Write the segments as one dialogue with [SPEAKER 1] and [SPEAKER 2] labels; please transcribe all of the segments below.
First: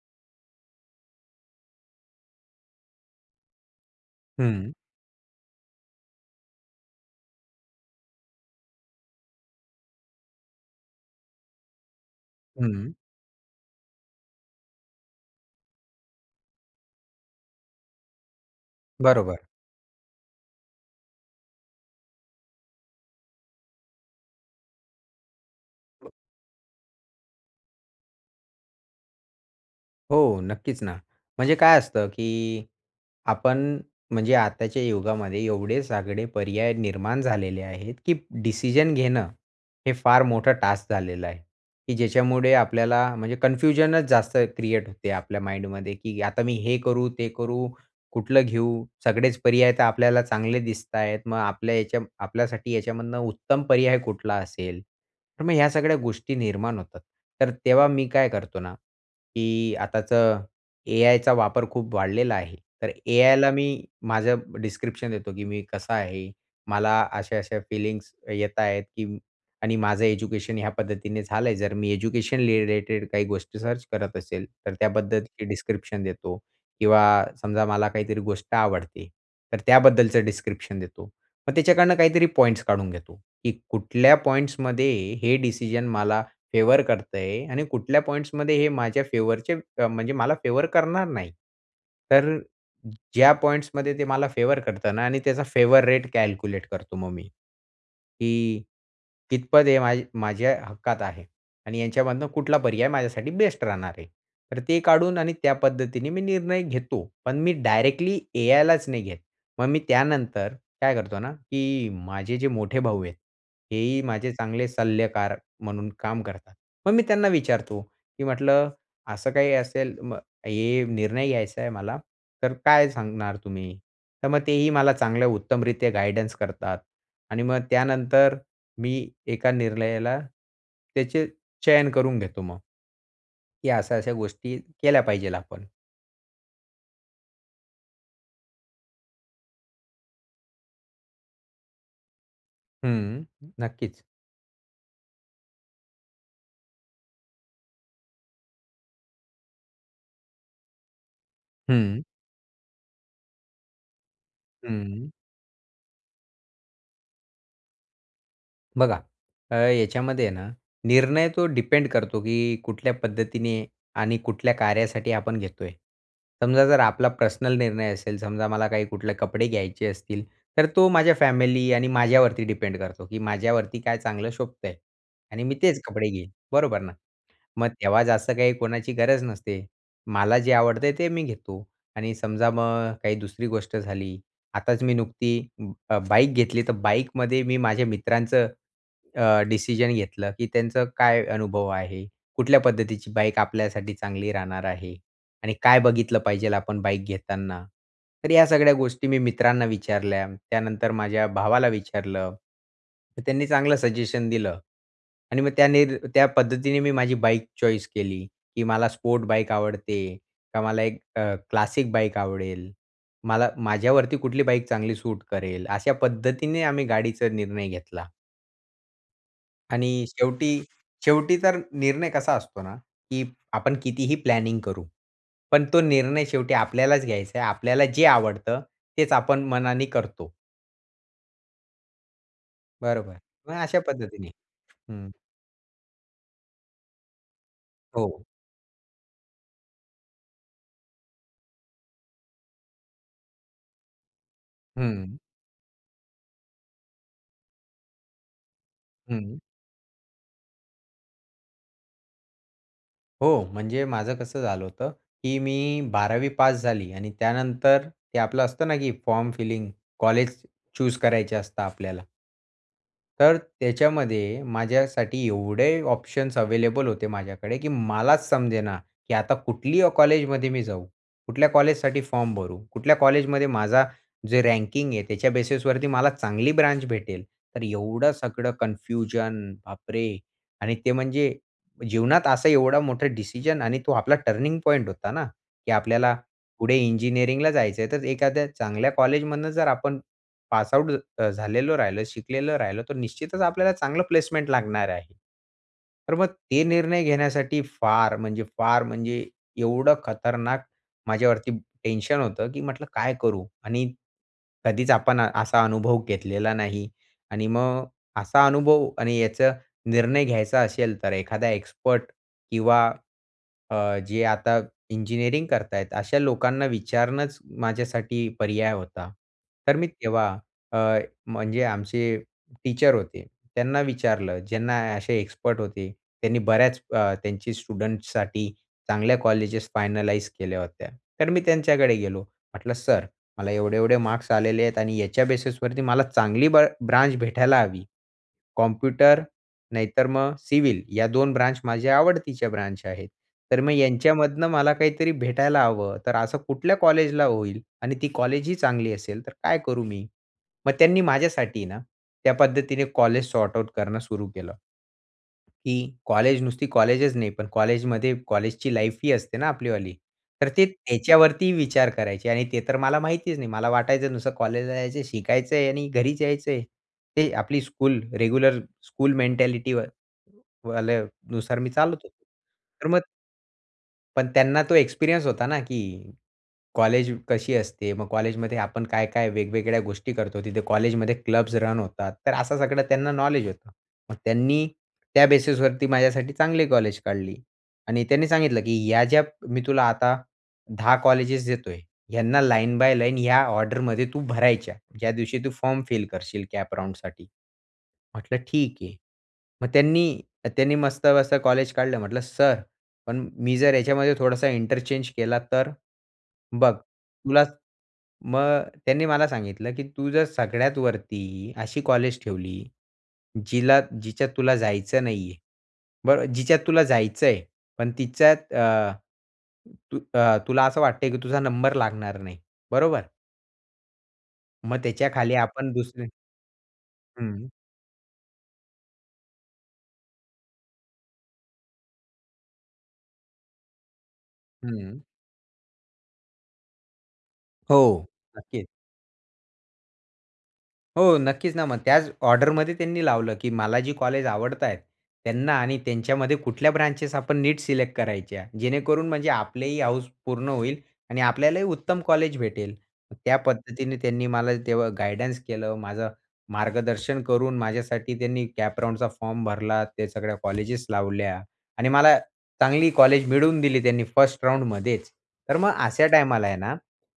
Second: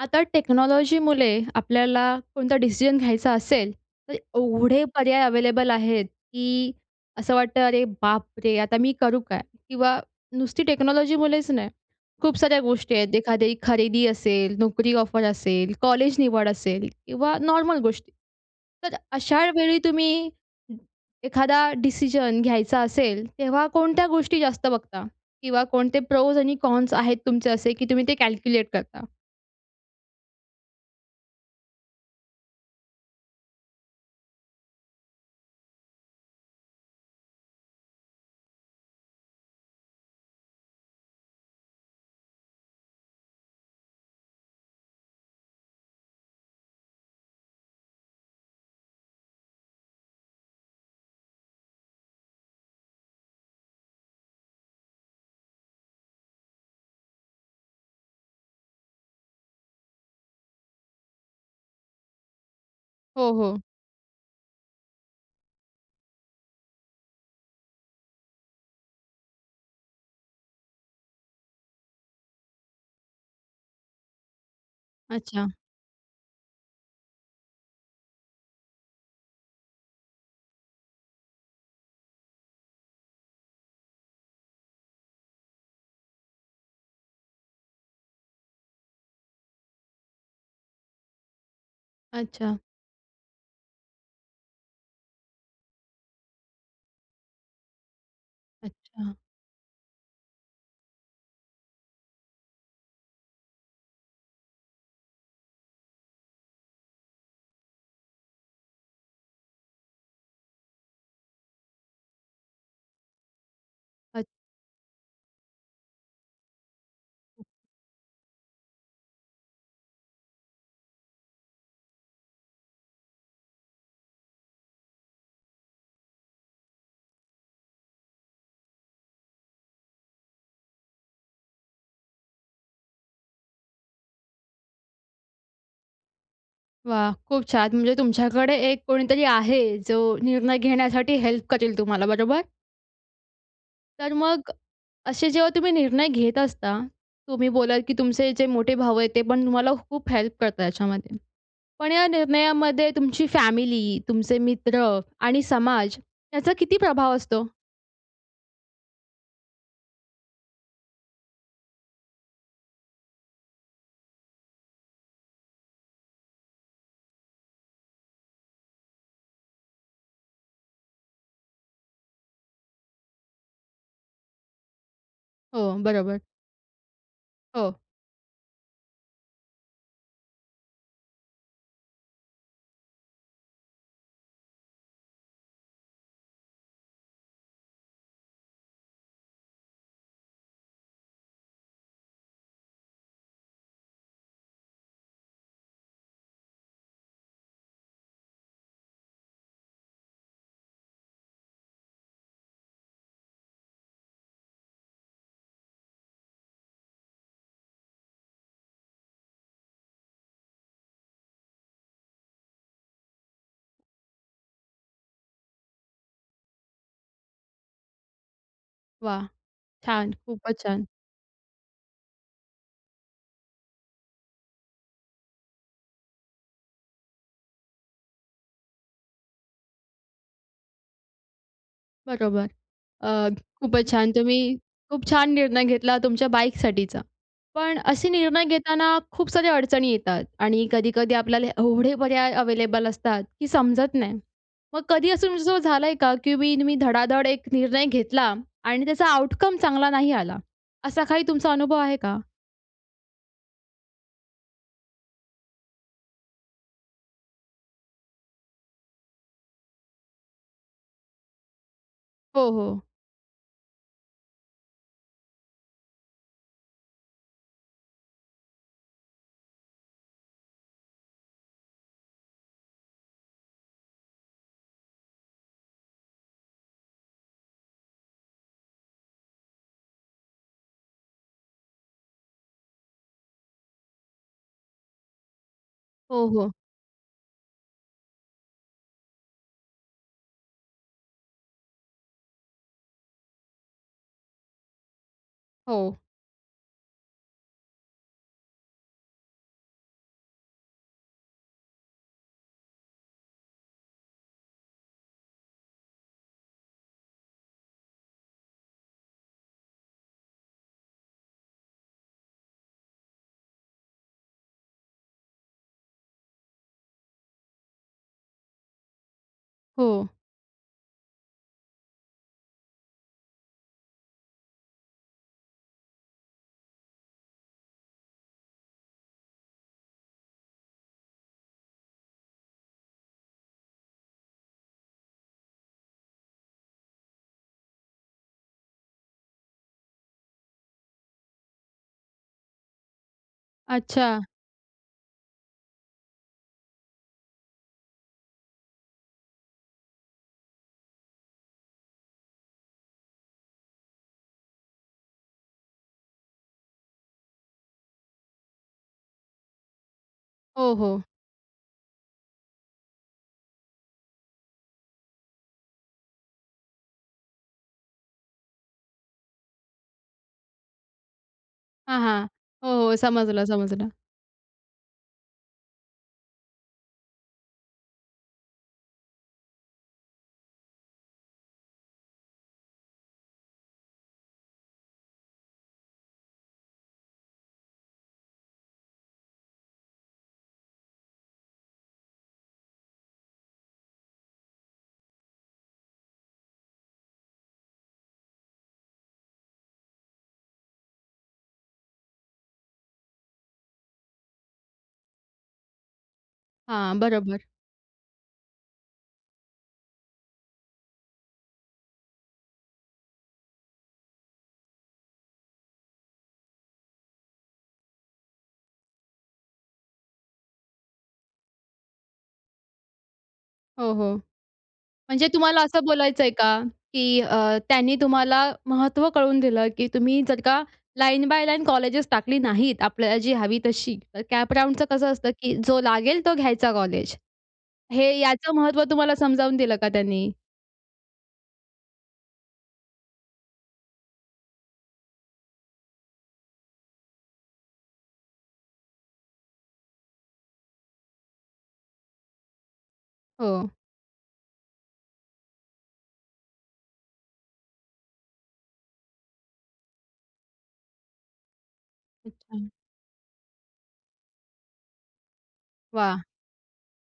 [SPEAKER 1] आता टेक्नॉलॉजीमुळे आपल्याला कोणता डिसिजन घ्यायचा असेल, तर
[SPEAKER 2] हं.
[SPEAKER 1] एवढे पर्याय अवेलेबल आहेत की असं वाटतं "अरे बापरे! आता मी करू काय?" किंवा नुसती टेक्नॉलॉजीमुळेच नाही खूप साऱ्या
[SPEAKER 2] हं.
[SPEAKER 1] गोष्टी आहेत. एखादी खरेदी असेल, नोकरी ऑफर असेल, कॉलेज निवड असेल किंवा नॉर्मल गोष्टी. तर
[SPEAKER 2] बरोबर.
[SPEAKER 1] अशा वेळी तुम्ही एखादा डिसिजन घ्यायचा असेल, तेव्हा कोणत्या गोष्टी जास्त बघता? किंवा कोणते
[SPEAKER 2] [unintelligible]
[SPEAKER 1] प्रोस आणि कॉन्स आहेत तुमचे असे की तुम्ही ते कॅल्क्युलेट करता?
[SPEAKER 2] हो. नक्कीच ना. म्हणजे काय असतं, की आपण म्हणजे आताच्या युगामध्ये एवढे सगळे पर्याय निर्माण झालेले आहेत की डिसिजन घेणं, हे फार मोठं टास्क झालेलं आहे. की ज्याच्यामुळे आपल्याला म्हणजे कन्फ्युजनच जास्त क्रिएट होते आपल्या माइंडमध्ये की "आता मी हे करू? ते करू? कुठलं घेऊ? सगळेच पर्याय तर आपल्याला चांगले दिसत आहेत. मग आपल्या ह्याच्या आपल्यासाठी ह्याच्यामधनं उत्तम पर्याय कुठला असेल?" तर मग ह्या सगळ्या गोष्टी निर्माण होतात. तर तेव्हा मी काय करतो ना, की आताचं ए-आयचा वापर खूप वाढलेला आहे तर
[SPEAKER 1] हो,
[SPEAKER 2] ए-आयला
[SPEAKER 1] हो.
[SPEAKER 2] मी माझ्या डिस्क्रिप्शन देतो की मी कसा आहे मला अशा-अशा फीलिंग्स येत आहेत, की आणि माझं एज्युकेशन या पद्धतीने झाल आहे. जर मी एज्युकेशन रिलेटेड काही गोष्टी सर्च करत असेल तर त्याबद्दलची
[SPEAKER 1] अच्छा.
[SPEAKER 2] डिस्क्रिप्शन देतो. किंवा समजा मला काहीतरी गोष्ट आवडते तर त्याबद्दलचं डिस्क्रिप्शन देतो. मग त्याच्याकडून काहीतरी पॉईंट्स काढून घेतो. की कुठल्या पॉईंट्स मध्ये हे डिसिजन मला फेवर करत आहे आणि कुठल्या पॉईंट्स मध्ये हे माझ्या फेवरचे अ, म्हणजे मला फेवर करणार नाही. तर
[SPEAKER 1] अच्छा.
[SPEAKER 2] ज्या पॉईंट्स मध्ये ते मला फेवर करता ना आणि त्याचा फेवर रेट कॅल्क्युलेट करतो मग मी. की
[SPEAKER 1] अच्छा.
[SPEAKER 2] कितपत हे मा माझ्या हक्कात आहे आणि यांच्यामधनं कुठला पर्याय माझ्यासाठी बेस्ट राहणार आहे. तर ते काढून आणि त्या पद्धतीने मी निर्णय घेतो, पण मी डायरेक्टली ए-आयलाच नाही घेत. मग मी त्यानंतर काय करतो ना, की माझे जे मोठे भाऊ आहेत, हेही
[SPEAKER 1] अच्छा.
[SPEAKER 2] माझे चांगले सल्लागार म्हणून काम करतात. मग मी त्यांना विचारतो, की म्हटलं असं काही असेल "म हे निर्णय घ्यायचा आहे मला, तर काय सांगणार तुम्ही?" तर मग तेही मला चांगल्या उत्तमरीत्या गाईडन्स करतात. आणि मग त्यानंतर मी एका निर्णयाला त्याचे चयन करून घेतो मग. की अशा-अशा गोष्टी केल्या पाहिजे आपण.
[SPEAKER 1] वाह! खूप छान. म्हणजे तुमच्याकडे एक कोणीतरी आहे जो निर्णय घेण्यासाठी हेल्प करेल तुम्हाला, बरोबर?
[SPEAKER 2] हं, नक्कीच.
[SPEAKER 1] तर मग असे जेव्हा तुम्ही निर्णय घेत असता, तुम्ही बोललात की तुमचे जे मोठे भाऊ आहेत, ते पण तुम्हाला खूप हेल्प करतात याच्यामध्ये. पण
[SPEAKER 2] हं.
[SPEAKER 1] या निर्णयामध्ये तुमची फॅमिली, तुमचे मित्र
[SPEAKER 2] हं.
[SPEAKER 1] आणि समाज, त्याचा किती प्रभाव असतो?
[SPEAKER 2] बघा, अ, याच्यामध्ये आहे ना, निर्णय तो डिपेंड करतो की कुठल्या पद्धतीने आणि कुठल्या कार्यासाठी आपण घेतोय. समजा जर आपला पर्सनल निर्णय असेल, समजा मला काही कुठले कपडे घ्यायचे असतील, तर तो माझ्या फॅमिली आणि माझ्यावरती डिपेंड करतो की "माझ्यावरती काय चांगलं शोभतंय?" आणि "मी
[SPEAKER 1] हो,
[SPEAKER 2] तेच कपडे
[SPEAKER 1] बरोबर.
[SPEAKER 2] घेईन, बरोबर ना?" मग
[SPEAKER 1] हो.
[SPEAKER 2] तेव्हा जास्त काही कोणाची गरज नसते, मला जे आवडतय ते मी घेतो. आणि समजा मग काही दुसरी गोष्ट झाली आताच मी नुकती अं, अ, बाईक घेतली, तर बाईकमध्ये मी माझ्या मित्रांचं अ, डिसिजन घेतलं की "त्यांचा काय अनुभव आहे? कुठल्या पद्धतीची बाईक आपल्यासाठी चांगली राहणार आहे आणि काय बघितलं पाहिजेल आपण बाईक घेताना?" तर ह्या सगळ्या गोष्टी मी मित्रांना विचारल्या. त्यानंतर माझ्या भावाला विचारलं. तर त्यांनी चांगलं सजेशन दिलं आणि मग त्या निर त्या पद्धतीने मी माझी बाईक चॉईस केली की मला स्पोर्ट बाईक आवडते, का मला एक अ, क्लासिक बाईक आवडेल, मला माझ्यावरती कुठली बाईक चांगली सूट करेल, अशा पद्धतीने आम्ही गाडीचा निर्णय घेतला.
[SPEAKER 1] वाह!
[SPEAKER 2] आणि
[SPEAKER 1] छान, खूपच
[SPEAKER 2] शेवटी.
[SPEAKER 1] छान.
[SPEAKER 2] शेवटी तर निर्णय कसा असतो ना, की आपण कितीही प्लॅनिंग करू. पण तो निर्णय शेवटी आपल्यालाच घ्यायचा आहे. आपल्याला जे आवडतं तेच आपण मनाने करतो.
[SPEAKER 1] बरोबर.
[SPEAKER 2] बरोबर.
[SPEAKER 1] अ,
[SPEAKER 2] मग अशा
[SPEAKER 1] खूपच छान.
[SPEAKER 2] पद्धतीने.
[SPEAKER 1] तुम्ही खूप
[SPEAKER 2] हं.
[SPEAKER 1] छान निर्णय घेतला तुमच्या बाईकसाठीचा. पण असे
[SPEAKER 2] हो.
[SPEAKER 1] निर्णय घेताना खूप साऱ्या अडचणी येतात. आणि कधी-कधी आपल्याला एवढे पर्याय अवेलेबल असतात, की समजत नाही. मग कधी
[SPEAKER 2] हं.
[SPEAKER 1] असं तुमचं झालं आहे का, की तुम्ही धडाधड एक निर्णय घेतला आणि त्याचा
[SPEAKER 2] हं.
[SPEAKER 1] आउटकम चांगला नाही आला. असा काही तुमचा अनुभव आहे का?
[SPEAKER 2] हो, म्हणजे माझं कसं झालं होतं, की मी 12वी पास झाली आणि त्यानंतर, ते आपलं असतं ना, की फॉर्म फिलिंग कॉलेज चूज करायचं असतं आपल्याला.
[SPEAKER 1] हो, हो.
[SPEAKER 2] तर त्याच्यामध्ये माझ्यासाठी एवढे ऑप्शन्स अवेलेबल होते माझ्याकडे की मलाच समजेना. की आता कुठल्या कॉलेजमध्ये मी जाऊ. कुठल्या कॉलेजसाठी फॉर्म भरू. कुठल्या कॉलेजमध्ये माझा, जे रँकिंग आहे त्याच्या बेसिसवरती मला चांगली ब्रांच भेटेल. तर एवढं सगळं कन्फ्युजन बापरे! आणि ते म्हणजे, जीवनात असा एवढा मोठा डिसिजन आणि तो आपला टर्निंग पॉइंट होता ना. की आपल्याला
[SPEAKER 1] हो, हो.
[SPEAKER 2] पुढे इंजिनिअरिंगला जायचं आहे तर एखाद्या चांगल्या कॉलेजमधनं जर आपण, पास आउट अ, झालेलं राहिलं, शिकलेलं राहिलं तर निश्चितच आपल्याला चांगला प्लेसमेंट लागणार आहे.
[SPEAKER 1] हो.
[SPEAKER 2] तर मग ते निर्णय घेण्यासाठी फार म्हणजे, फार म्हणजे एवढं खतरनाक, माझ्यावरती टेन्शन होतं की म्हटलं काय करू. आणि कधीच आपण असा अनुभव घेतलेला नाही. आणि मग असा अनुभव आणि याचा निर्णय घ्यायचा असेल तर एखादा एक्सपर्ट किंवा अ, जे आता इंजिनिअरिंग करत आहेत अशा लोकांना विचारणंच माझ्यासाठी पर्याय होता. तर मी
[SPEAKER 1] हो.
[SPEAKER 2] तेव्हा अ, म्हणजे आमचे टीचर होते. त्यांना विचारलं ज्यांना असे एक्सपर्ट होते. त्यांनी बऱ्याच अ, त्यांचे स्टुडंट्ससाठी चांगल्या कॉलेज फायनलाईज केल्या होत्या. तर मी त्यांच्याकडे गेलो. म्हटलं सर, मला एवढे-एवढे मार्क्स आलेले आहेत आणि याच्या बेसिसवरती मला चांगली ब्र ब्रांच भेटायला हवी. कॉम्प्युटर नाहीतर मग सिव्हिल या 2 ब्रांच माझ्या आवडतीच्या ब्रांच आहेत. तर मग
[SPEAKER 1] अच्छा.
[SPEAKER 2] यांच्यामधनं मला काहीतरी भेटायला हवं तर असं कुठल्या कॉलेजला होईल. आणि ती कॉलेज ही चांगली असेल तर काय करू मी? मग त्यांनी माझ्यासाठी ना. त्या पद्धतीने कॉलेज सॉर्ट आउट करणं सुरू केलं. की कॉलेज नुसती कॉलेजच नाही पण कॉलेजमध्ये कॉलेजची लाईफ ही असते ना आपली वाली. तर ते
[SPEAKER 1] हो, हो.
[SPEAKER 2] त्याच्या वरती विचार करायचे आणि ते तर मला माहितीच नाही. मला वाटायचं नुसतं कॉलेजला जायचं शिकायचं आहे आणि घरीच यायचंय. ते आपली स्कूल रेग्युलर स्कूल मेंटॅलिटी, वाल्यानुसार मी चालत
[SPEAKER 1] हां,
[SPEAKER 2] होतो.
[SPEAKER 1] हां. हो,
[SPEAKER 2] तर
[SPEAKER 1] हो.
[SPEAKER 2] मग
[SPEAKER 1] समजलं, समजलं.
[SPEAKER 2] पण त्यांना तो एक्सपिरियन्स होता ना, की कॉलेज कशी असते. मग कॉलेजमध्ये आपण काय-काय वेगवेगळ्या गोष्टी करतो तिथे कॉलेजमध्ये क्लब्स रन होतात. तर असं सगळं त्यांना नॉलेज होतं. मग त्यांनी, त्या बेसिसवरती माझ्यासाठी चांगली कॉलेज काढली. आणि त्यांनी सांगितलं की ह्या ज्या मी तुला आता 10 कॉलेजेस देतोय ह्यांना लाईन बाय लाईन या ऑर्डर मध्ये तू भरायच्या. ज्या दिवशी तू फॉर्म फिल करशील कॅप राउंडसाठी. म्हटलं ठीक आहे. मग त्यांनी. त्यांनी मस्त-मस्त कॉलेज काढलं म्हटलं सर. "पण मी जर याच्यामध्ये थोडासा इंटरचेंज केला तर?" बघ
[SPEAKER 1] हां, बरोबर.
[SPEAKER 2] तुला, मग त्यांनी मला सांगितलं की तू जर सगळ्यात वरती अशी कॉलेज ठेवली. जिला जिच्यात तुला जायचं नाही आहे. बरं जिच्यात तुला जायचं आहे पण तिच्यात अ, तू तुला असं वाटतंय की तुझा नंबर लागणार नाही बरोबर.
[SPEAKER 1] हो, हो.
[SPEAKER 2] मग
[SPEAKER 1] म्हणजे
[SPEAKER 2] त्याच्याखाली
[SPEAKER 1] तुम्हाला
[SPEAKER 2] आपण
[SPEAKER 1] असं
[SPEAKER 2] दुसरे
[SPEAKER 1] बोलायचयं का? की
[SPEAKER 2] हं.
[SPEAKER 1] अ, त्यांनी तुम्हाला महत्त्व कळवून दिलं की तुम्ही जर का लाईन बाय लाईन कॉलेजेस टाकली नाहीत, आपल्याला जी हवी तशी. तर कॅप राउंडचं
[SPEAKER 2] हं.
[SPEAKER 1] कसं असतं? की जो लागेल तो घ्यायचा कॉलेज.
[SPEAKER 2] हो.
[SPEAKER 1] हे याचं
[SPEAKER 2] नक्कीचं.
[SPEAKER 1] महत्त्व तुम्हाला समजावून दिलं का त्यांनी?
[SPEAKER 2] हो. नक्कीचं ना. मग त्याच ऑर्डरमध्ये त्यांनी लावलं की मला जी कॉलेज आवडतायेत त्यांना आणि त्यांच्यामध्ये कुठल्या ब्रांचेस आपण नीट सिलेक्ट करायच्या. जेणेकरून म्हणजे आपलीही हौस पूर्ण होईल आणि आपल्यालाही उत्तम कॉलेज भेटेल. त्या
[SPEAKER 1] हो.
[SPEAKER 2] पद्धतीने त्यांनी मला तेव्हा गाईडन्स केलं. माझं मार्गदर्शन करून माझ्यासाठी त्यांनी कॅप राउंडचा फॉर्म भरला. त्या सगळ्या कॉलेजेस लावल्या आणि मला
[SPEAKER 1] अच्छा.
[SPEAKER 2] चांगली कॉलेज मिळवून दिली त्यांनी फर्स्ट राउंडमध्येचं. तर मग अशा
[SPEAKER 1] वाह!
[SPEAKER 2] टाईमाला आहे ना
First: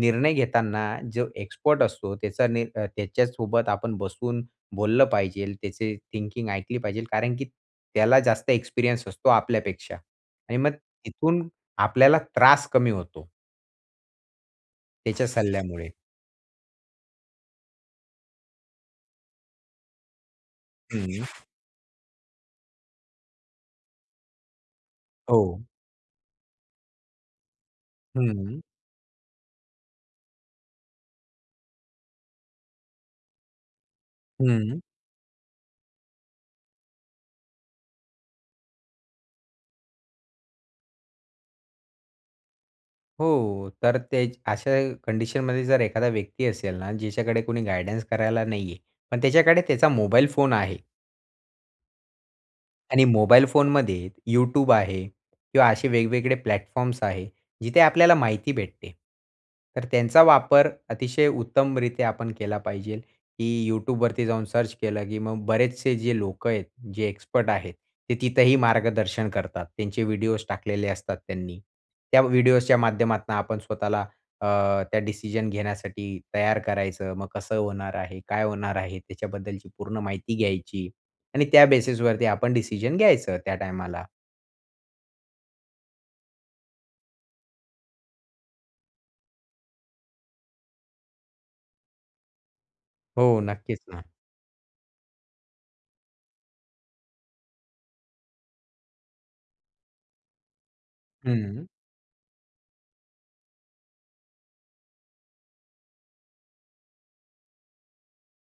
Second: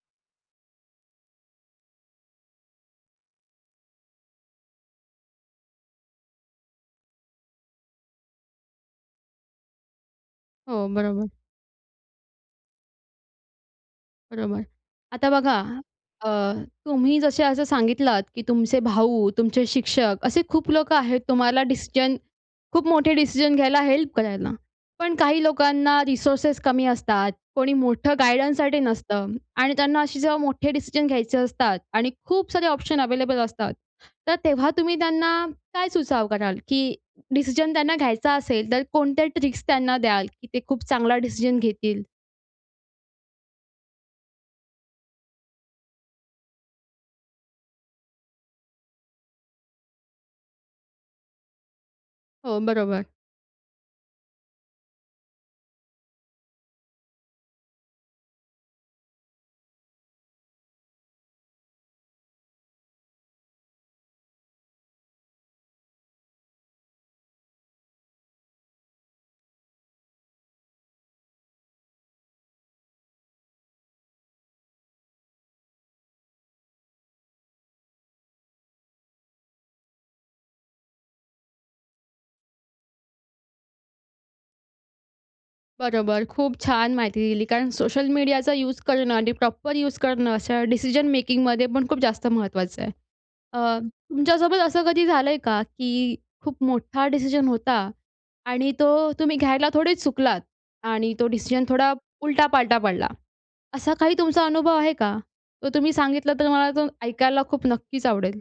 [SPEAKER 2] निर्णय घेताना जो एक्सपर्ट असतो त्याचा नि अ, त्याच्यासोबत आपण बसून बोललं पाहिजेलं, त्याची थिंकिंग ऐकली पाहिजेलं कारण की त्याला जास्त एक्सपिरियन्स असतो आपल्यापेक्षा आणि मग
[SPEAKER 1] हो. बरोबर.
[SPEAKER 2] तिथून आपल्याला त्रास कमी होतो.
[SPEAKER 1] बरोबर.
[SPEAKER 2] त्याच्या
[SPEAKER 1] आता बघा.
[SPEAKER 2] सल्ल्यामुळे.
[SPEAKER 1] अ, तुम्ही जसे असं सांगितलात की तुमचे भाऊ, तुमचे शिक्षक असे खूप लोकं आहेत
[SPEAKER 2] हं.
[SPEAKER 1] तुम्हाला डिसिजन, खूप मोठे डिसिजन घ्यायला, हेल्प करायला. पण काही
[SPEAKER 2] हो.
[SPEAKER 1] लोकांना रिसोर्सेस कमी असतात. कोणी मोठं
[SPEAKER 2] हं.
[SPEAKER 1] गाईडन्ससाठी नसतं आणि त्यांना असे जेव्हा मोठे डिसिजन घ्यायचे असतात आणि खूप सारे ऑप्शन अवेलेबल असतात. तर तेव्हा
[SPEAKER 2] हं.
[SPEAKER 1] तुम्ही त्यांना काय सुचाव कराल? की डिसिजन त्यांना घ्यायचा असेल तर कोणत्या ट्रिक्स त्यांना द्याल? की ते खूप चांगला डिसिजन घेतील.
[SPEAKER 2] हो तर तेच अशा कंडिशनमध्ये जर एखादा व्यक्ती असेल ना, ज्याच्याकडे कोणी गाईडन्स करायला नाहीये. पण त्याच्याकडे त्याचा मोबाईल फोन आहे.
[SPEAKER 1] हो, बरोबर.
[SPEAKER 2] आणि मोबाईल फोनमध्ये YouTube आहे किंवा असे वेगवेगळे प्लॅटफॉर्म्स आहे, जिथे आपल्याला माहिती भेटते. तर त्यांचा वापर अतिशय उत्तमरीत्या आपण केला पाहिजे. की YouTubeवरती जाऊन सर्च केलं, की मग बरेचसे जे लोकं आहेत, जे एक्सपर्ट आहेत, ते तिथेही मार्गदर्शन करतात. त्यांचे व्हिडिओज टाकलेले असतात त्यांनी. त्या व्हिडिओजच्या माध्यमातून आपण स्वतःला अ, त्या डिसिजन घेण्यासाठी तयार करायचं. मग कसं होणार आहे? काय होणार आहे? त्याच्याबद्दलची पूर्ण माहिती घ्यायची आणि त्या बेसिसवरती आपण डिसिजन घ्यायचं त्या टायमाला.
[SPEAKER 1] बरोबर. खूप छान माहिती दिली कारण सोशल मीडियाचा यूज करणं आणि प्रॉपर यूज करणं अशा डिसिजन मेकिंगमध्येपण खूप जास्त महत्त्वाचं आहे.
[SPEAKER 2] हो,
[SPEAKER 1] अ,
[SPEAKER 2] नक्कीच ना.
[SPEAKER 1] तुमच्यासोबत असं कधी झालंय का? की खूप मोठा डिसिजन होता आणि तो तुम्ही घ्यायला थोडेच चुकलात आणि तो डिसिजन
[SPEAKER 2] हं.
[SPEAKER 1] थोडा उलटापालटा पडला. असा काही तुमचा अनुभव आहे का? तो तुम्ही सांगितला, तर मला तो ऐकायला खूप नक्कीच आवडेल.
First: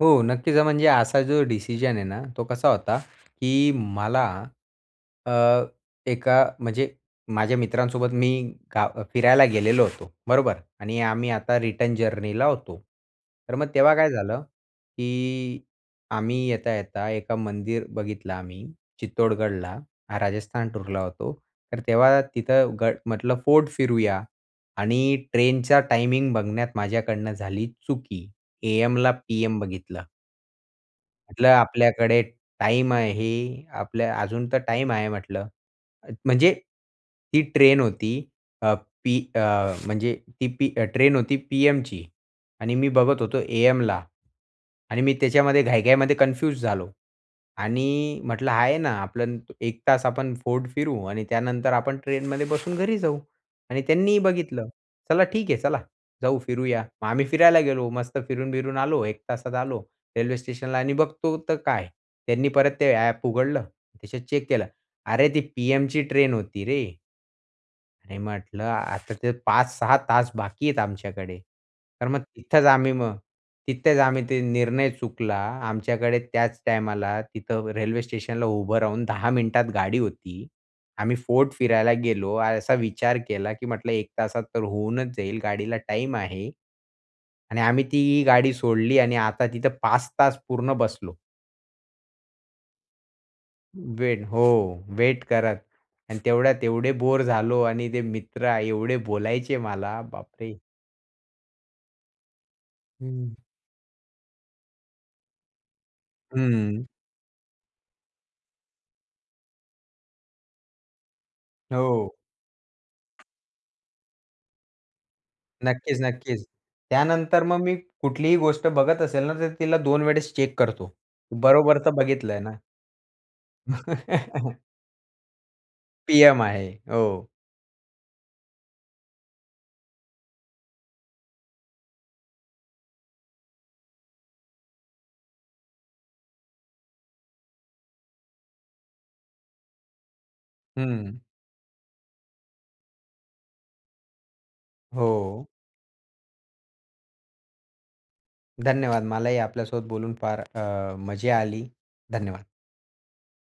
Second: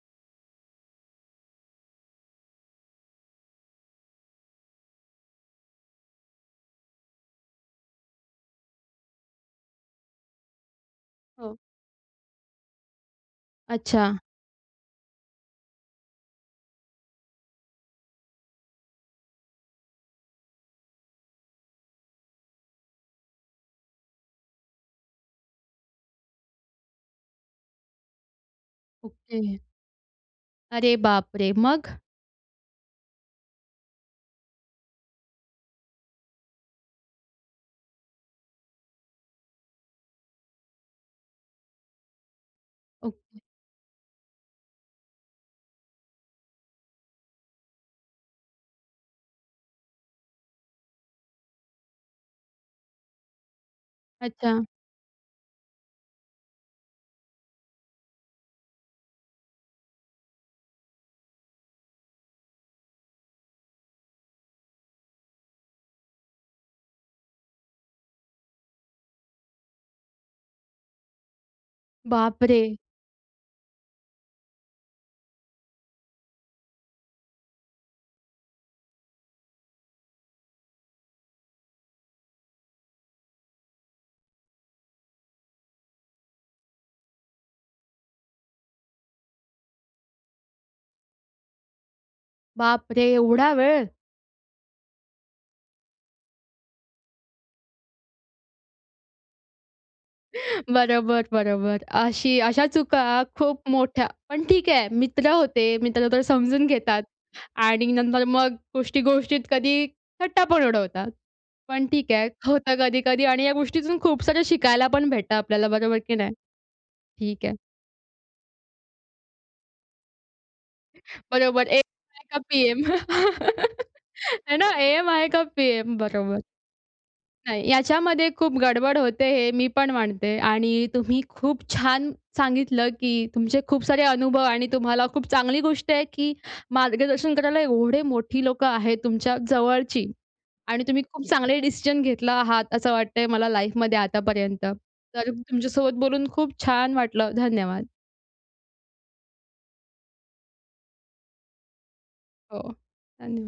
[SPEAKER 2] हो. नक्कीच. म्हणजे असा जो डिसिजन आहे ना तो कसा होता की मला अ, एका म्हणजे माझ्या मित्रांसोबत मी का फिरायला गेलेलो होतो. बरोबर? आणि आम्ही
[SPEAKER 1] हो.
[SPEAKER 2] आता रिटर्न जर्नीला होतो. तर मग तेव्हा काय
[SPEAKER 1] अच्छा.
[SPEAKER 2] झालं की आम्ही येता-येता एका मंदिर बघितलं आम्ही, चित्तोडगडला. राजस्थान टूरला होतो तर तेव्हा तिथं गड म्हटलं फोर्ड फिरूया. आणि ट्रेनचा टायमिंग बघण्यात माझ्याकडनं झाली चुकी एएमला पीएम
[SPEAKER 1] ओके.
[SPEAKER 2] बघितलं.
[SPEAKER 1] अरे बाप
[SPEAKER 2] म्हटलं
[SPEAKER 1] रे! मग?
[SPEAKER 2] आपल्याकडे टाईम आहे. आपल्या अजून तर टाईम आहे म्हटलं. म्हणजे ती ट्रेन होती अ, पी अ, म्हणजे ती पी अ, ट्रेन होती पीएमची. आणि मी बघत होतो
[SPEAKER 1] ओके.
[SPEAKER 2] एएमला. आणि मी त्याच्यामध्ये घाई-घाईमध्ये कन्फ्यूज झालो. आणि म्हटलं आहे ना आपलं 1 तास आपण फोर्ट फिरू आणि त्यानंतर आपण ट्रेन मध्ये बसून घरी जाऊ. आणि त्यांनीही
[SPEAKER 1] अच्छा.
[SPEAKER 2] बघितलं. चला ठीक आहे चला जाऊ फिरूया. मग आम्ही फिरायला गेलो. मस्त फिरून बिरून आलो. 1 तासात आलो. रेल्वे स्टेशनला आणि बघतो तर काय, त्यांनी परत ते ॲप उघडलं. त्याच्यात चेक केलं. "अरे! ती पीएमची ट्रेन होती रे." अ, पी अ, म्हणजे ती पी अ ते 5-6 तास बाकी आहेत आमच्याकडे. तर मग
[SPEAKER 1] बाप
[SPEAKER 2] तिथेच
[SPEAKER 1] रे!
[SPEAKER 2] आम्ही मग तिथेच आम्ही ते निर्णय चुकला आमच्याकडे त्याच टाईमाला तिथं रेल्वे स्टेशनला उभं राहून 10 मिनिटात गाडी होती. आम्ही फोर्ट फिरायला गेलो असा विचार केला की म्हटलं 1 तासात तर होऊनच जाईल गाडीला टाईम आहे. आणि आम्ही ती ही गाडी सोडली आणि आता तिथं 5 तास पूर्ण बसलो.
[SPEAKER 1] बापरे! एवढा वेळ?
[SPEAKER 2] वेट हो वेट करत. आणि तेवढ्यात एवढे बोर झालो आणि ते मित्र एवढे बोलायचे मला, बापरे!
[SPEAKER 1] बरोबर, बरोबर. अशी अशा चुका
[SPEAKER 2] हं.
[SPEAKER 1] खूप मोठ्या पण ठीक आहे मित्र होते, मित्र तर समजून
[SPEAKER 2] हम्म.
[SPEAKER 1] घेतात आणि नंतर मग गोष्टी-गोष्टीत कधी थट्टा पण उडवतात. पण ठीक
[SPEAKER 2] हो.
[SPEAKER 1] आहे, होतं कधी-कधी आणि या गोष्टीतून खूपसारं शिकायला पण भेटतं आपल्याला बरोबर
[SPEAKER 2] नक्कीच
[SPEAKER 1] की नाही?
[SPEAKER 2] नक्कीच. त्यानंतर
[SPEAKER 1] ठीक आहे.
[SPEAKER 2] मग मी कुठलीही गोष्ट बघत असेल ना, तर तिला 2 वेळेस चेक करतो. की
[SPEAKER 1] बरोबर,
[SPEAKER 2] "बरोबर
[SPEAKER 1] एएम
[SPEAKER 2] तर
[SPEAKER 1] आहे
[SPEAKER 2] बघितलंय
[SPEAKER 1] का
[SPEAKER 2] ना?"
[SPEAKER 1] पीएम, हे ना? एएम आहे का पीएम?
[SPEAKER 2] पीएम
[SPEAKER 1] बरोबर.
[SPEAKER 2] आहे. हो.
[SPEAKER 1] काय, याच्यामध्ये खूप गडबड होते हे मी पण मानते आणि तुम्ही खूप छान सांगितलं की तुमचे खूप सारे अनुभव आणि तुम्हाला खूप चांगली गोष्ट आहे की मार्गदर्शन करायला एवढे मोठी लोकं आहेत तुमच्या जवळची. आणि तुम्ही
[SPEAKER 2] हं.
[SPEAKER 1] खूप चांगले डिसिजन घेतला आहात असं वाटतंय मला लाईफमध्ये आतापर्यंत. तर
[SPEAKER 2] हो.
[SPEAKER 1] तुमच्यासोबत बोलून खूप छान वाटलं. धन्यवाद!
[SPEAKER 2] धन्यवाद! मलाही आपल्यासोबत बोलून फार अ, मजा आली. धन्यवाद!
[SPEAKER 1] हो. धन्यवाद!